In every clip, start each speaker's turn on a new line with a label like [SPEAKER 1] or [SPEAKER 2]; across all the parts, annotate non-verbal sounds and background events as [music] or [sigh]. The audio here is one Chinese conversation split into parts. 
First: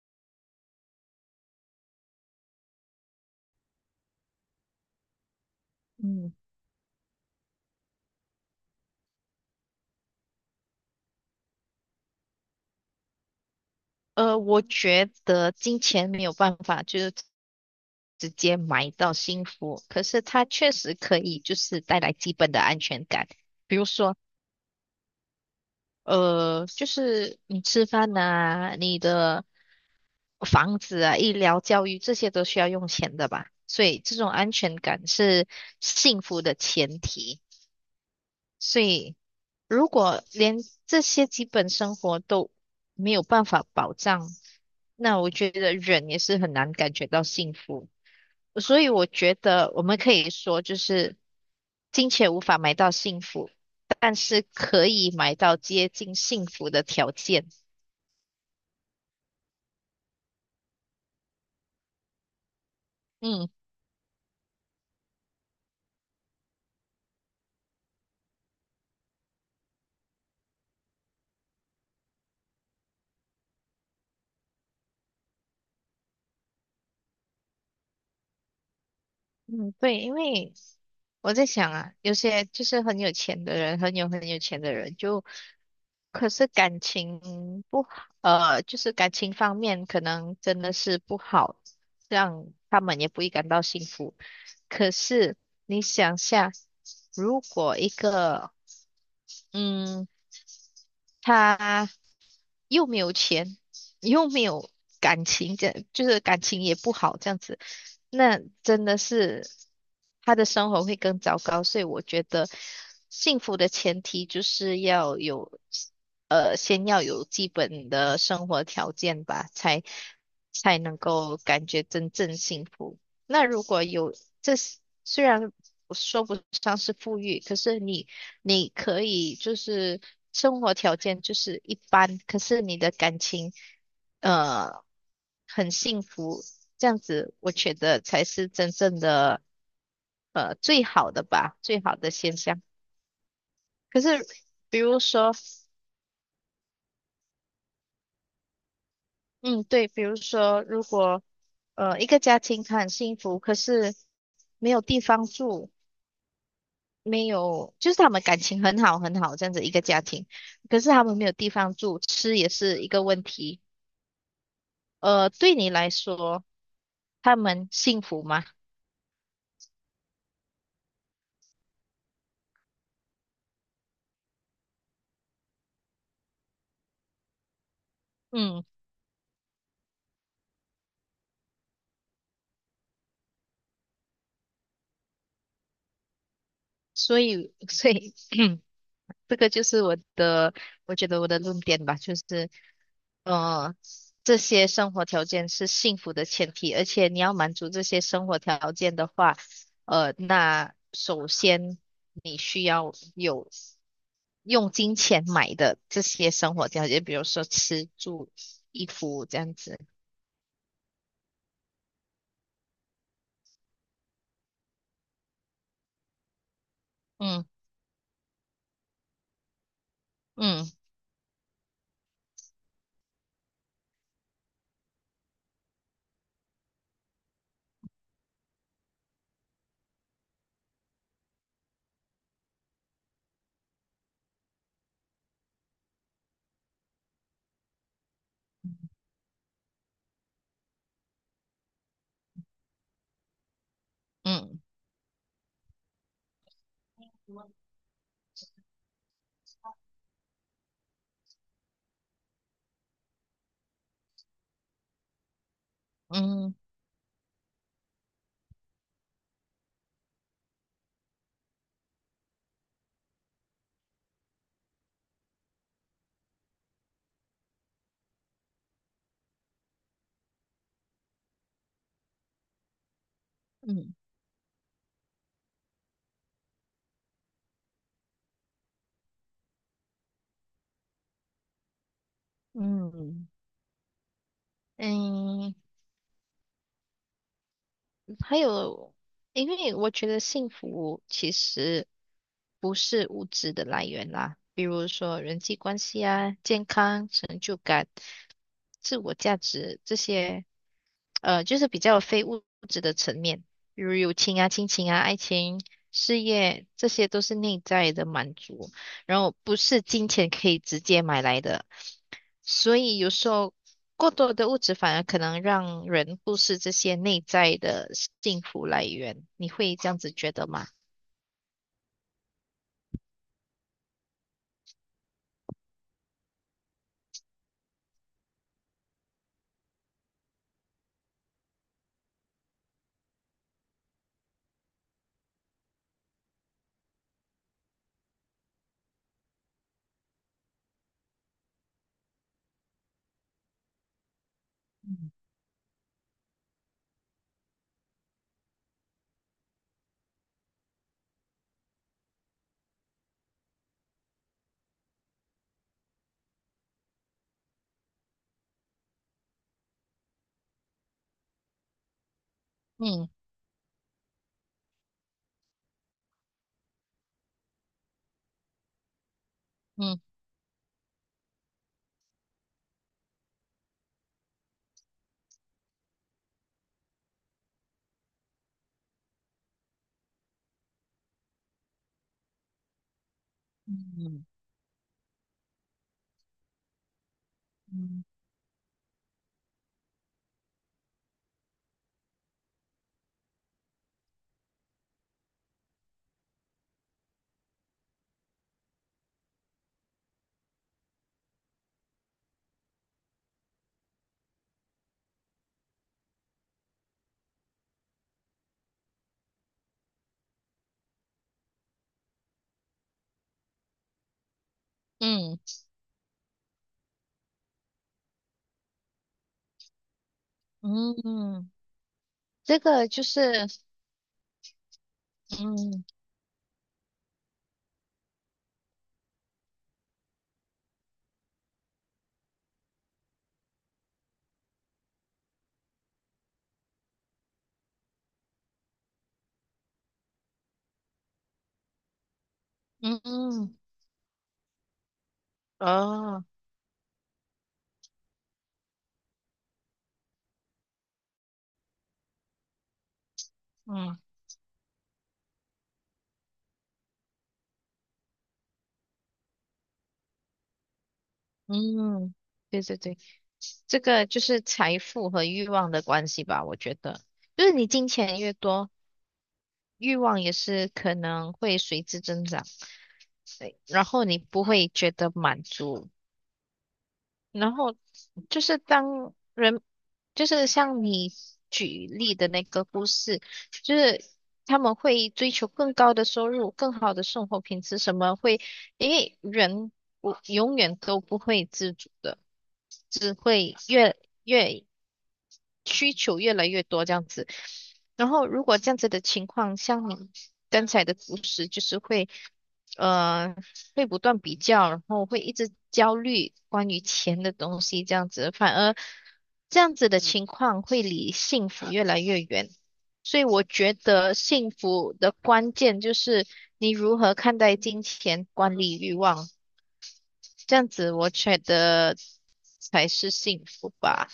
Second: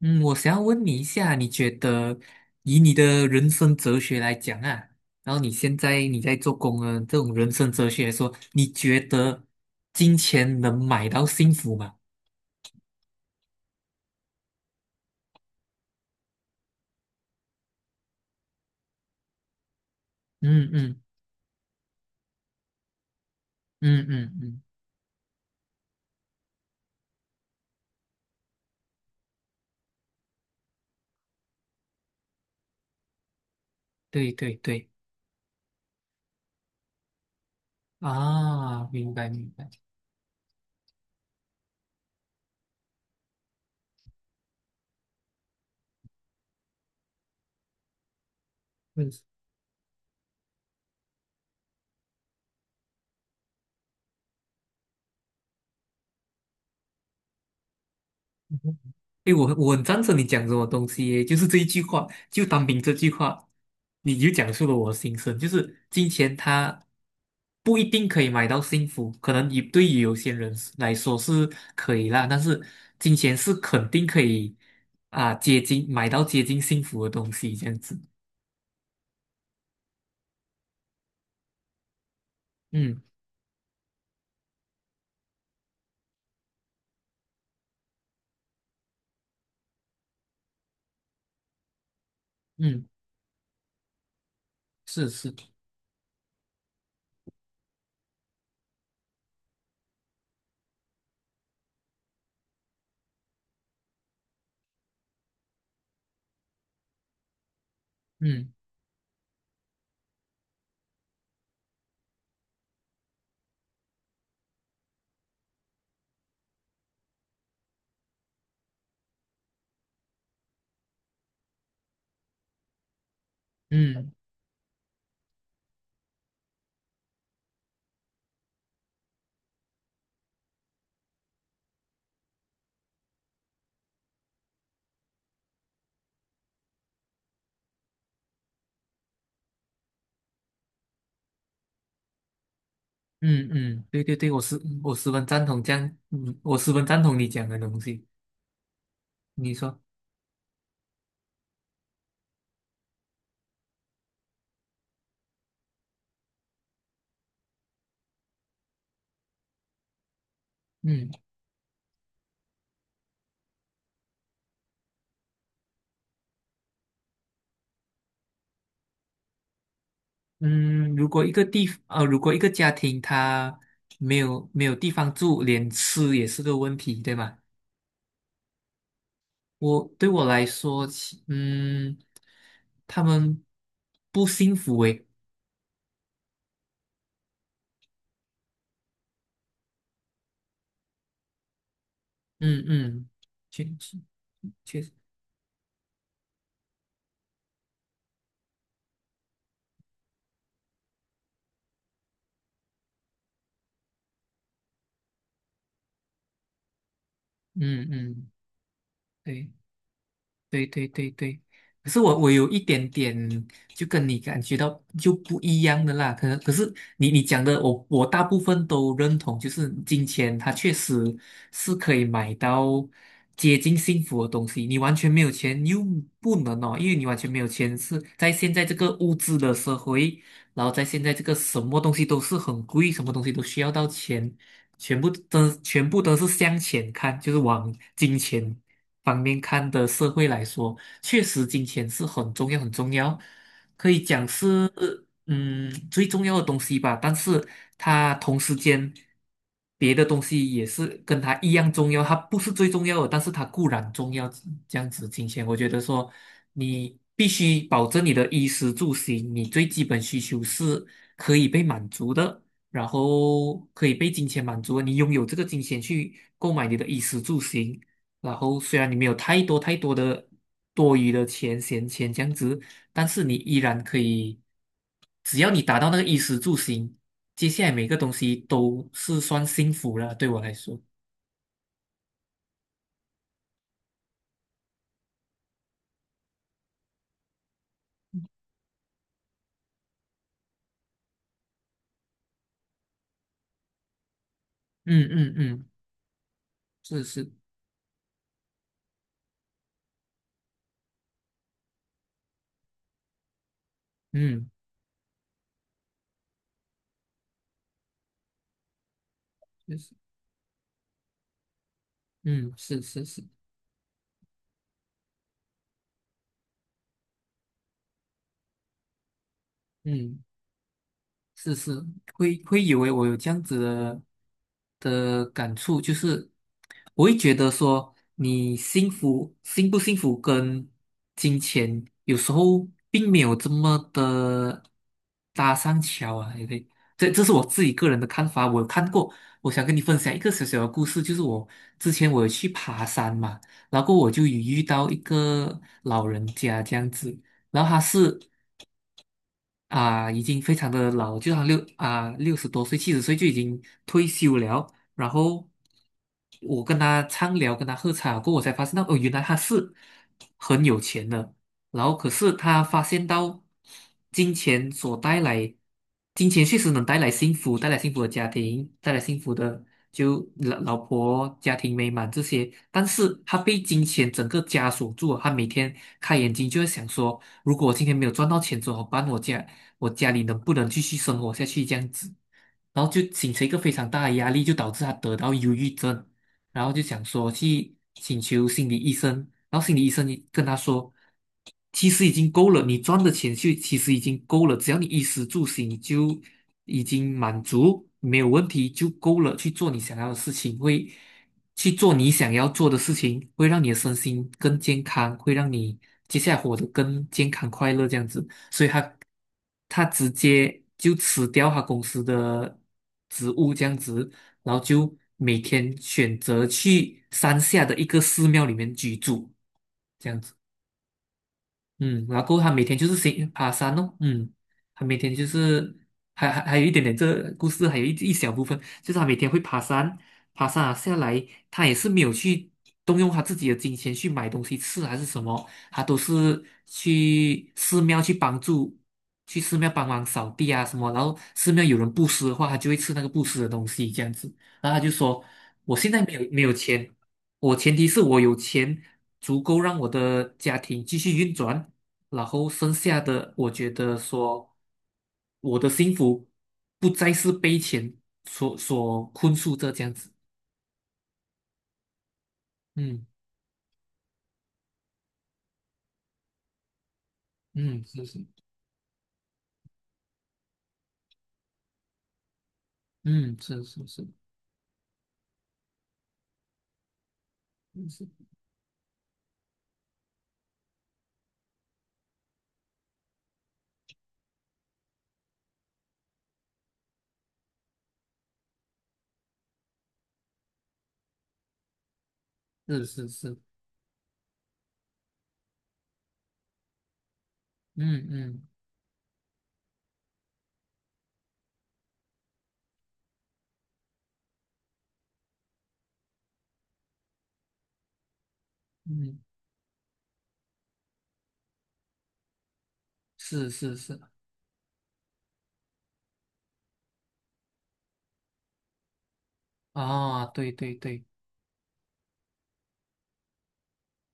[SPEAKER 1] 嗯，我想要问你一下，你觉得以你的人生哲学来讲啊，然后你现在你
[SPEAKER 2] 嗯
[SPEAKER 1] 在做工啊，这种人生哲学来说，你觉得金钱能买到幸福吗？
[SPEAKER 2] 我觉得金钱没有办法直接买到幸福，可是它
[SPEAKER 1] 嗯
[SPEAKER 2] 确实
[SPEAKER 1] 嗯
[SPEAKER 2] 可以带来基本的安全感，比如
[SPEAKER 1] 嗯
[SPEAKER 2] 说，
[SPEAKER 1] 嗯嗯，
[SPEAKER 2] 就是你吃饭呐、你的房子啊、医疗、教育这些都需要用钱的吧，所以这种
[SPEAKER 1] 对
[SPEAKER 2] 安
[SPEAKER 1] 对
[SPEAKER 2] 全
[SPEAKER 1] 对，
[SPEAKER 2] 感是幸福的前提。所
[SPEAKER 1] 啊，明
[SPEAKER 2] 以，
[SPEAKER 1] 白明白，
[SPEAKER 2] 如果连这些基本生活都没有办法保障，那我觉得人也是很难感觉到幸福。所以，我
[SPEAKER 1] 嗯
[SPEAKER 2] 觉得我们可以说，就是金钱无法买到幸福，但是可以买到接近幸福的条件。
[SPEAKER 1] 哎，我很赞成你讲什么东西耶，就是这一句话，就单凭这句话，
[SPEAKER 2] 嗯。
[SPEAKER 1] 你就讲述了我的心声，就是金钱它不一定可以买到幸福，可能也对于有些人是来说是可以啦，但是金钱是肯定可以啊，接近买到接近幸福的东西，这样子，
[SPEAKER 2] 嗯，对，因为我在想啊，有些就是很
[SPEAKER 1] 嗯
[SPEAKER 2] 有钱的人，很有钱的人，就可是感情不好，就是感情方面可能真的是不好，让他
[SPEAKER 1] 嗯，
[SPEAKER 2] 们也不会感到幸福。可
[SPEAKER 1] 是是。
[SPEAKER 2] 是你想下，如果一个，嗯，他又没有钱，又没有感情，这就是感情也不好，这样子，那
[SPEAKER 1] 嗯
[SPEAKER 2] 真的是他的生活会更糟糕。所以我觉得，幸福的前提就是要有，先要有基本的生活条件吧，才能够感觉真正幸福。那如果
[SPEAKER 1] 嗯
[SPEAKER 2] 有这，虽然我说不上是富裕，可是你可以就是生活条件就是一般，可是你的感情呃很幸福，这样子我觉得才是真正的最好的吧，最好的现象。
[SPEAKER 1] 嗯嗯，
[SPEAKER 2] 可
[SPEAKER 1] 对对
[SPEAKER 2] 是
[SPEAKER 1] 对，我十
[SPEAKER 2] 比
[SPEAKER 1] 我
[SPEAKER 2] 如
[SPEAKER 1] 十分
[SPEAKER 2] 说，
[SPEAKER 1] 赞同这样，我十分赞同你讲的东西。你
[SPEAKER 2] 嗯，
[SPEAKER 1] 说，
[SPEAKER 2] 对，比如说如果一个家庭他很幸福，可是没有地方住，没有就是他们感情很好这样子一个家庭，可是他们
[SPEAKER 1] 嗯。
[SPEAKER 2] 没有地方住，吃也是一个问题。呃，对你来说。他们幸福吗？
[SPEAKER 1] 嗯，如果一个地，如果一个家庭他没有地方住，连吃也是个问题，对吗？
[SPEAKER 2] 嗯，
[SPEAKER 1] 对我来说，他们不幸福诶，
[SPEAKER 2] 所以 [laughs] 所以 [clears throat] 这个就是我的，我觉得我的论点吧，就是
[SPEAKER 1] 嗯嗯，确
[SPEAKER 2] 呃，
[SPEAKER 1] 确
[SPEAKER 2] 这些
[SPEAKER 1] 确实，
[SPEAKER 2] 生活条件是幸福的前提，而且你要满足这些生活条件的话，呃，那首先你需要有用金钱买的这些生活条件，比如说吃
[SPEAKER 1] 嗯
[SPEAKER 2] 住
[SPEAKER 1] 嗯，
[SPEAKER 2] 衣服这
[SPEAKER 1] 对。
[SPEAKER 2] 样子。
[SPEAKER 1] 对对对对，可是我有一点点就跟你感觉到就不一样的啦，可能可是你讲
[SPEAKER 2] 嗯
[SPEAKER 1] 的我大部分都认同，就是金钱它
[SPEAKER 2] 嗯
[SPEAKER 1] 确实是可以买到接近幸福的东西，你完全没有钱又不能哦，因为你完全没有钱是在现在这个物质的社会，然后在现在这个什么东西都是很贵，什么东西都需要到钱，全部都是向钱看，就是往金钱，方面看的社会来说，确实金钱是很重要、很重要，可以讲
[SPEAKER 2] 嗯
[SPEAKER 1] 是最重要的东西吧。但是它同时间别的东西也是跟它一样重要，它不是最重要的，但是它固然重要。这样子，金钱，我觉得说
[SPEAKER 2] 嗯
[SPEAKER 1] 你必须保证你的衣食住行，你最基本需求是可以被满足的。然后可以被金钱满足，你拥有这个金钱去购买你的衣食住行，然后虽然你没有太多太多的多余的钱、闲钱这样子，但是你依然
[SPEAKER 2] 嗯
[SPEAKER 1] 可以，只要你达到那个衣食住行，接下来每个东西都是算幸福了。对我来说，
[SPEAKER 2] 嗯嗯，还有，因为我觉得幸福其实不是物质的来源啦，比如
[SPEAKER 1] 嗯
[SPEAKER 2] 说
[SPEAKER 1] 嗯
[SPEAKER 2] 人际
[SPEAKER 1] 嗯，
[SPEAKER 2] 关系啊、健
[SPEAKER 1] 是
[SPEAKER 2] 康、
[SPEAKER 1] 是，
[SPEAKER 2] 成就感、自我价值这些，就是比较非物质的层面，比如友情啊、
[SPEAKER 1] 嗯，
[SPEAKER 2] 亲情啊、爱情、事业，这些都是内在的满足，然后不
[SPEAKER 1] 就
[SPEAKER 2] 是
[SPEAKER 1] 是，
[SPEAKER 2] 金钱可以直接买来的。
[SPEAKER 1] 嗯
[SPEAKER 2] 所
[SPEAKER 1] 是
[SPEAKER 2] 以
[SPEAKER 1] 是
[SPEAKER 2] 有
[SPEAKER 1] 是，
[SPEAKER 2] 时候过多的物质反而可能让人忽视这些内在的幸福来源，你会这样子
[SPEAKER 1] 嗯。
[SPEAKER 2] 觉得吗？
[SPEAKER 1] 是是，会以为我有这样子的感触，就是我会觉得说，你幸不幸福跟金钱有时候并没有这么的搭上桥啊，对不对？这是我自己个人的看法，我有看过，我想跟你分享一个小小的故事，就是我之前有去爬山嘛，然后我就有遇到一
[SPEAKER 2] 嗯
[SPEAKER 1] 个老人家这样子。然后他是啊，已经非常的老，就他像60多岁、70岁就已经退休了。然后我跟他畅聊，跟他喝茶过后，我才发现到哦，原来他是很有钱的。然后可是他发现
[SPEAKER 2] 嗯
[SPEAKER 1] 到金钱所带来，金钱确实能带来幸福，带来幸福的家庭，带来幸福的
[SPEAKER 2] 嗯
[SPEAKER 1] 就老婆、家庭美满这些。但是他被金钱整个枷锁住了，他每天开眼睛就会想说，如果我今天没有赚到钱怎么办？我家里能不能继续生活下去这样子，然后就形成一个非常大的
[SPEAKER 2] 嗯
[SPEAKER 1] 压力，就导致他得到忧郁症，然后就想说去请求心理医生，然后心理医生跟他说，其实已经够了，你赚的钱就其实已经够了，只要你衣食住行就已经满足，没有问题就够了，去做你想要的事情，会去做你想要做的事情，会让你的身心更健康，会让你接下来活得更健康快乐这样子。所以他直接就辞掉他公司的职务这样子，然后就每
[SPEAKER 2] 嗯
[SPEAKER 1] 天选择去山下的一个寺庙里面居住。这样子。
[SPEAKER 2] 嗯嗯，
[SPEAKER 1] 嗯，然后过后他
[SPEAKER 2] 这
[SPEAKER 1] 每天就
[SPEAKER 2] 个
[SPEAKER 1] 是
[SPEAKER 2] 就
[SPEAKER 1] 行
[SPEAKER 2] 是
[SPEAKER 1] 爬山哦，他每天就是
[SPEAKER 2] 嗯
[SPEAKER 1] 还有一点点这个故事，还有一小部分，就是他每天会爬山，爬山啊下来，他也是没有去动用他自己的金钱去买东西吃还是什么，他都是去寺庙去帮助，去寺庙帮忙扫地啊什么，然后寺庙有人布施的话，他就会吃
[SPEAKER 2] 嗯
[SPEAKER 1] 那个布施的
[SPEAKER 2] 嗯
[SPEAKER 1] 东西这样子，然后他就说，我现在没
[SPEAKER 2] 哦
[SPEAKER 1] 有没有钱。我前提是我有钱足够让我的家庭继续运转，然后剩下的，我觉得
[SPEAKER 2] 嗯。
[SPEAKER 1] 说，我的幸福不再是被钱所困束着这样子。
[SPEAKER 2] 嗯，对对对，
[SPEAKER 1] 嗯
[SPEAKER 2] 这个就是财富和欲望的关系吧，我觉得，就是你
[SPEAKER 1] 嗯，
[SPEAKER 2] 金
[SPEAKER 1] 是是，
[SPEAKER 2] 钱越多，欲望也是可能会随之增长，
[SPEAKER 1] 嗯
[SPEAKER 2] 对，
[SPEAKER 1] 是是
[SPEAKER 2] 然后
[SPEAKER 1] 是
[SPEAKER 2] 你不会觉得满足，然后
[SPEAKER 1] 是
[SPEAKER 2] 就是当人，就是像你举例的那个故事，就是他们会追求更高的收入、更好的生活品质，什么会，因为人不永远都不会知足的。
[SPEAKER 1] 是是
[SPEAKER 2] 只
[SPEAKER 1] 是，
[SPEAKER 2] 会越需求越来越多这样子。
[SPEAKER 1] 嗯
[SPEAKER 2] 然后如
[SPEAKER 1] 嗯
[SPEAKER 2] 果这样子的情况，像你刚才的故事，就是会呃会不断比较，然后会一直焦虑关于钱的东西这样子，反而
[SPEAKER 1] 嗯，
[SPEAKER 2] 这样子的情况会离幸福越来越远。所以我
[SPEAKER 1] 是
[SPEAKER 2] 觉
[SPEAKER 1] 是是，
[SPEAKER 2] 得幸福的关键就是你如何看待金钱、管理欲望，
[SPEAKER 1] 啊，对
[SPEAKER 2] 这样
[SPEAKER 1] 对
[SPEAKER 2] 子
[SPEAKER 1] 对。
[SPEAKER 2] 我觉得才是幸福吧。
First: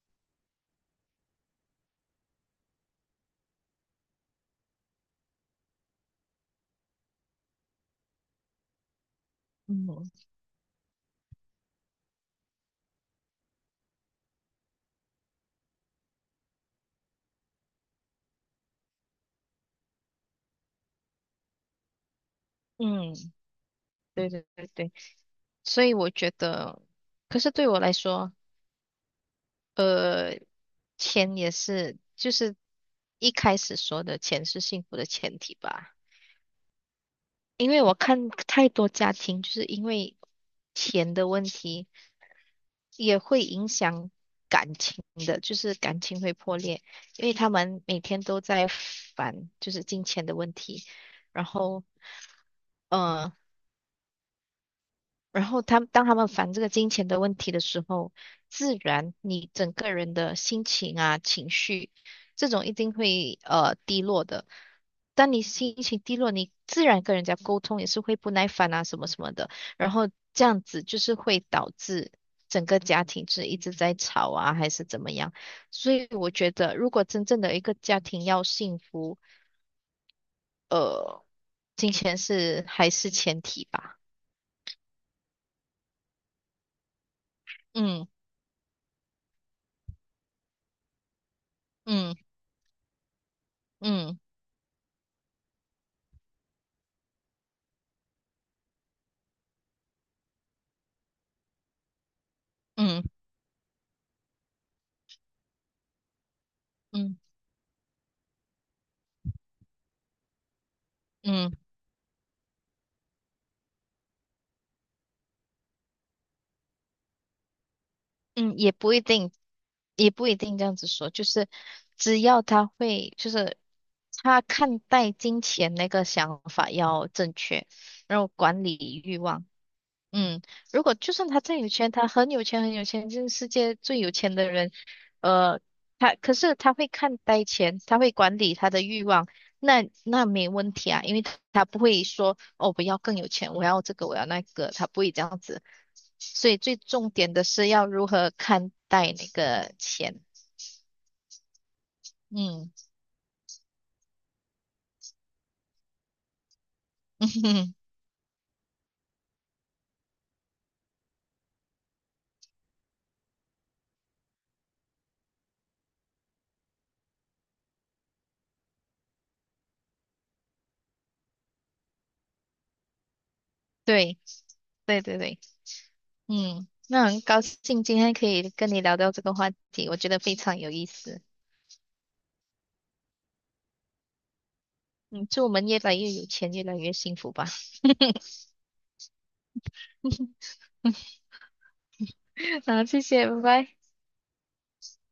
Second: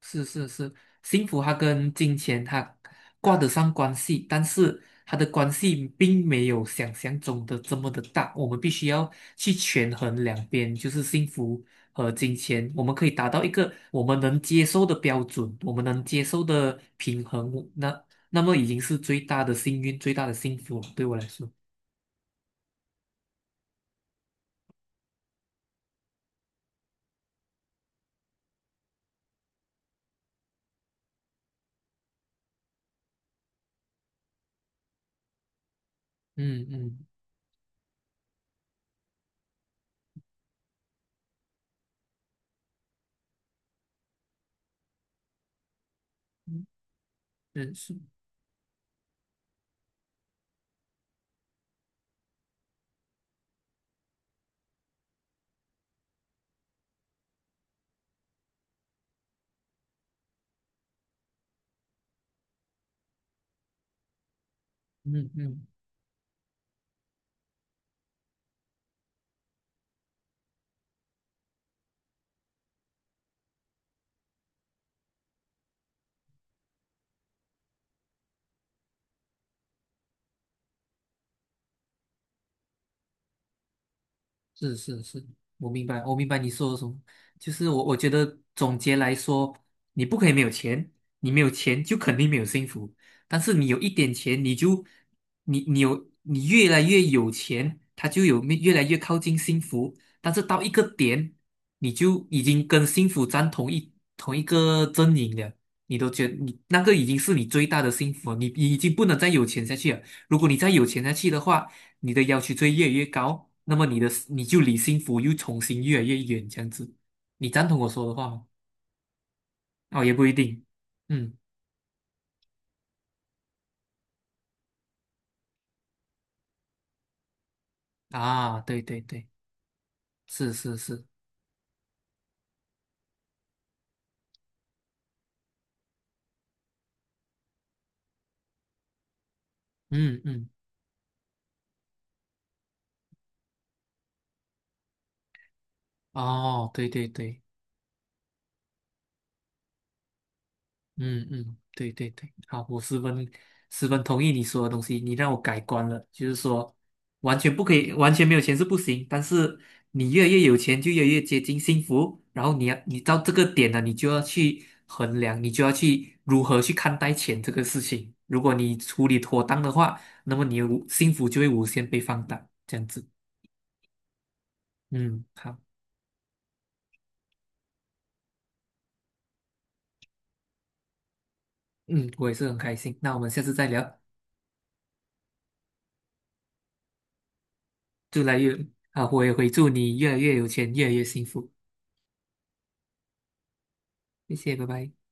[SPEAKER 1] 是是是，幸福它跟金钱它挂得上关系，但是它的关系并没有想象中的这么的大。我们必须要去
[SPEAKER 2] 嗯
[SPEAKER 1] 权衡两边，就是幸福和金钱，我们可以达到一个我们能接受的标准，我们能接受的平衡，那么已经是最大的幸运，最大的幸福了对我来说，
[SPEAKER 2] 嗯，对对对对，所以我觉得，可是对我来说，钱也是，就是一开始说的钱是幸福的前提吧。
[SPEAKER 1] 嗯嗯
[SPEAKER 2] 因为我看太多家庭，就是因为钱的问题，也会影响感情的，就是感情会破
[SPEAKER 1] 嗯，
[SPEAKER 2] 裂，因为他
[SPEAKER 1] 是
[SPEAKER 2] 们
[SPEAKER 1] 是，
[SPEAKER 2] 每天都在烦，就是金钱的问题，然后。嗯，然后他们当他们烦这个金钱的问题的时候，自然你整个人的心情啊、情绪，这种一定会低落的。
[SPEAKER 1] 嗯
[SPEAKER 2] 当你
[SPEAKER 1] 嗯。
[SPEAKER 2] 心情低落，你自然跟人家沟通也是会不耐烦啊，什么什么的。然后这样子就是会导致整个家庭是一直在吵啊，还是怎么样。所以我觉得，如果真正的一个家庭要幸福，呃，金钱是还是前提吧。
[SPEAKER 1] 是是是，我明白，我明白你说的什么。就是我
[SPEAKER 2] 嗯
[SPEAKER 1] 觉得总结来说，你不可以没有钱，你没有钱就
[SPEAKER 2] 嗯
[SPEAKER 1] 肯定没有幸福。但是你有一点
[SPEAKER 2] 嗯
[SPEAKER 1] 钱，你就你你有你越来越有钱，它就有越来越靠近幸福。但是到一个点，你就已经跟
[SPEAKER 2] 嗯
[SPEAKER 1] 幸福站同一个阵营了，你都觉得你那个已
[SPEAKER 2] 嗯。
[SPEAKER 1] 经是你最大的幸福了你已经不能再有钱下去了。如果你再有钱下去的
[SPEAKER 2] 嗯
[SPEAKER 1] 话，你的要求就会越来越高，那么你就离幸福又重新越来越远，这样子，你赞同我说的话吗？
[SPEAKER 2] 嗯，也不一定，
[SPEAKER 1] 哦，
[SPEAKER 2] 也
[SPEAKER 1] 也不
[SPEAKER 2] 不
[SPEAKER 1] 一
[SPEAKER 2] 一定
[SPEAKER 1] 定，
[SPEAKER 2] 这样子说，就
[SPEAKER 1] 嗯
[SPEAKER 2] 是只要他会，就是他看待金钱那个想法要正确，然后
[SPEAKER 1] 啊，
[SPEAKER 2] 管
[SPEAKER 1] 对对
[SPEAKER 2] 理欲
[SPEAKER 1] 对，
[SPEAKER 2] 望。嗯，
[SPEAKER 1] 是是
[SPEAKER 2] 如果
[SPEAKER 1] 是，
[SPEAKER 2] 就算他再有钱，很有钱就是世界最有钱的人，呃，他可是他会看待钱，他会管理他的欲望，
[SPEAKER 1] 嗯
[SPEAKER 2] 那
[SPEAKER 1] 嗯，
[SPEAKER 2] 没问题啊，因为他不会说哦，我要更有钱，我要这个，我要那个，他不会这样子。所以
[SPEAKER 1] 哦，
[SPEAKER 2] 最
[SPEAKER 1] 对对
[SPEAKER 2] 重点
[SPEAKER 1] 对。
[SPEAKER 2] 的是要如何看待那个钱。
[SPEAKER 1] 嗯嗯，对对对，好，
[SPEAKER 2] 嗯，
[SPEAKER 1] 我十分十分同意你说的东西，你让我改观了，就是说完全不
[SPEAKER 2] [laughs]
[SPEAKER 1] 可以，完全没有钱是不行，但是你越来越有钱就越来越接近幸福，然后你到这个点了，你就要去衡量，你就要去如何去看待钱这个事情。如果你处理妥当的话，那么你的无幸福就会无限被放大，这样子。
[SPEAKER 2] 对对对
[SPEAKER 1] 嗯，
[SPEAKER 2] 对，
[SPEAKER 1] 好，
[SPEAKER 2] 嗯，那很高兴今天可以跟你聊到这个话题，我觉得非常有意思。
[SPEAKER 1] 嗯，我也是很开心，那我们下次再聊，
[SPEAKER 2] 嗯，祝我们越来越有钱，越来越幸福吧。
[SPEAKER 1] 祝来越啊，我也会祝你越来越有
[SPEAKER 2] [laughs]
[SPEAKER 1] 钱，越来越幸福。
[SPEAKER 2] 好，谢谢，拜拜。
[SPEAKER 1] 谢谢，拜拜。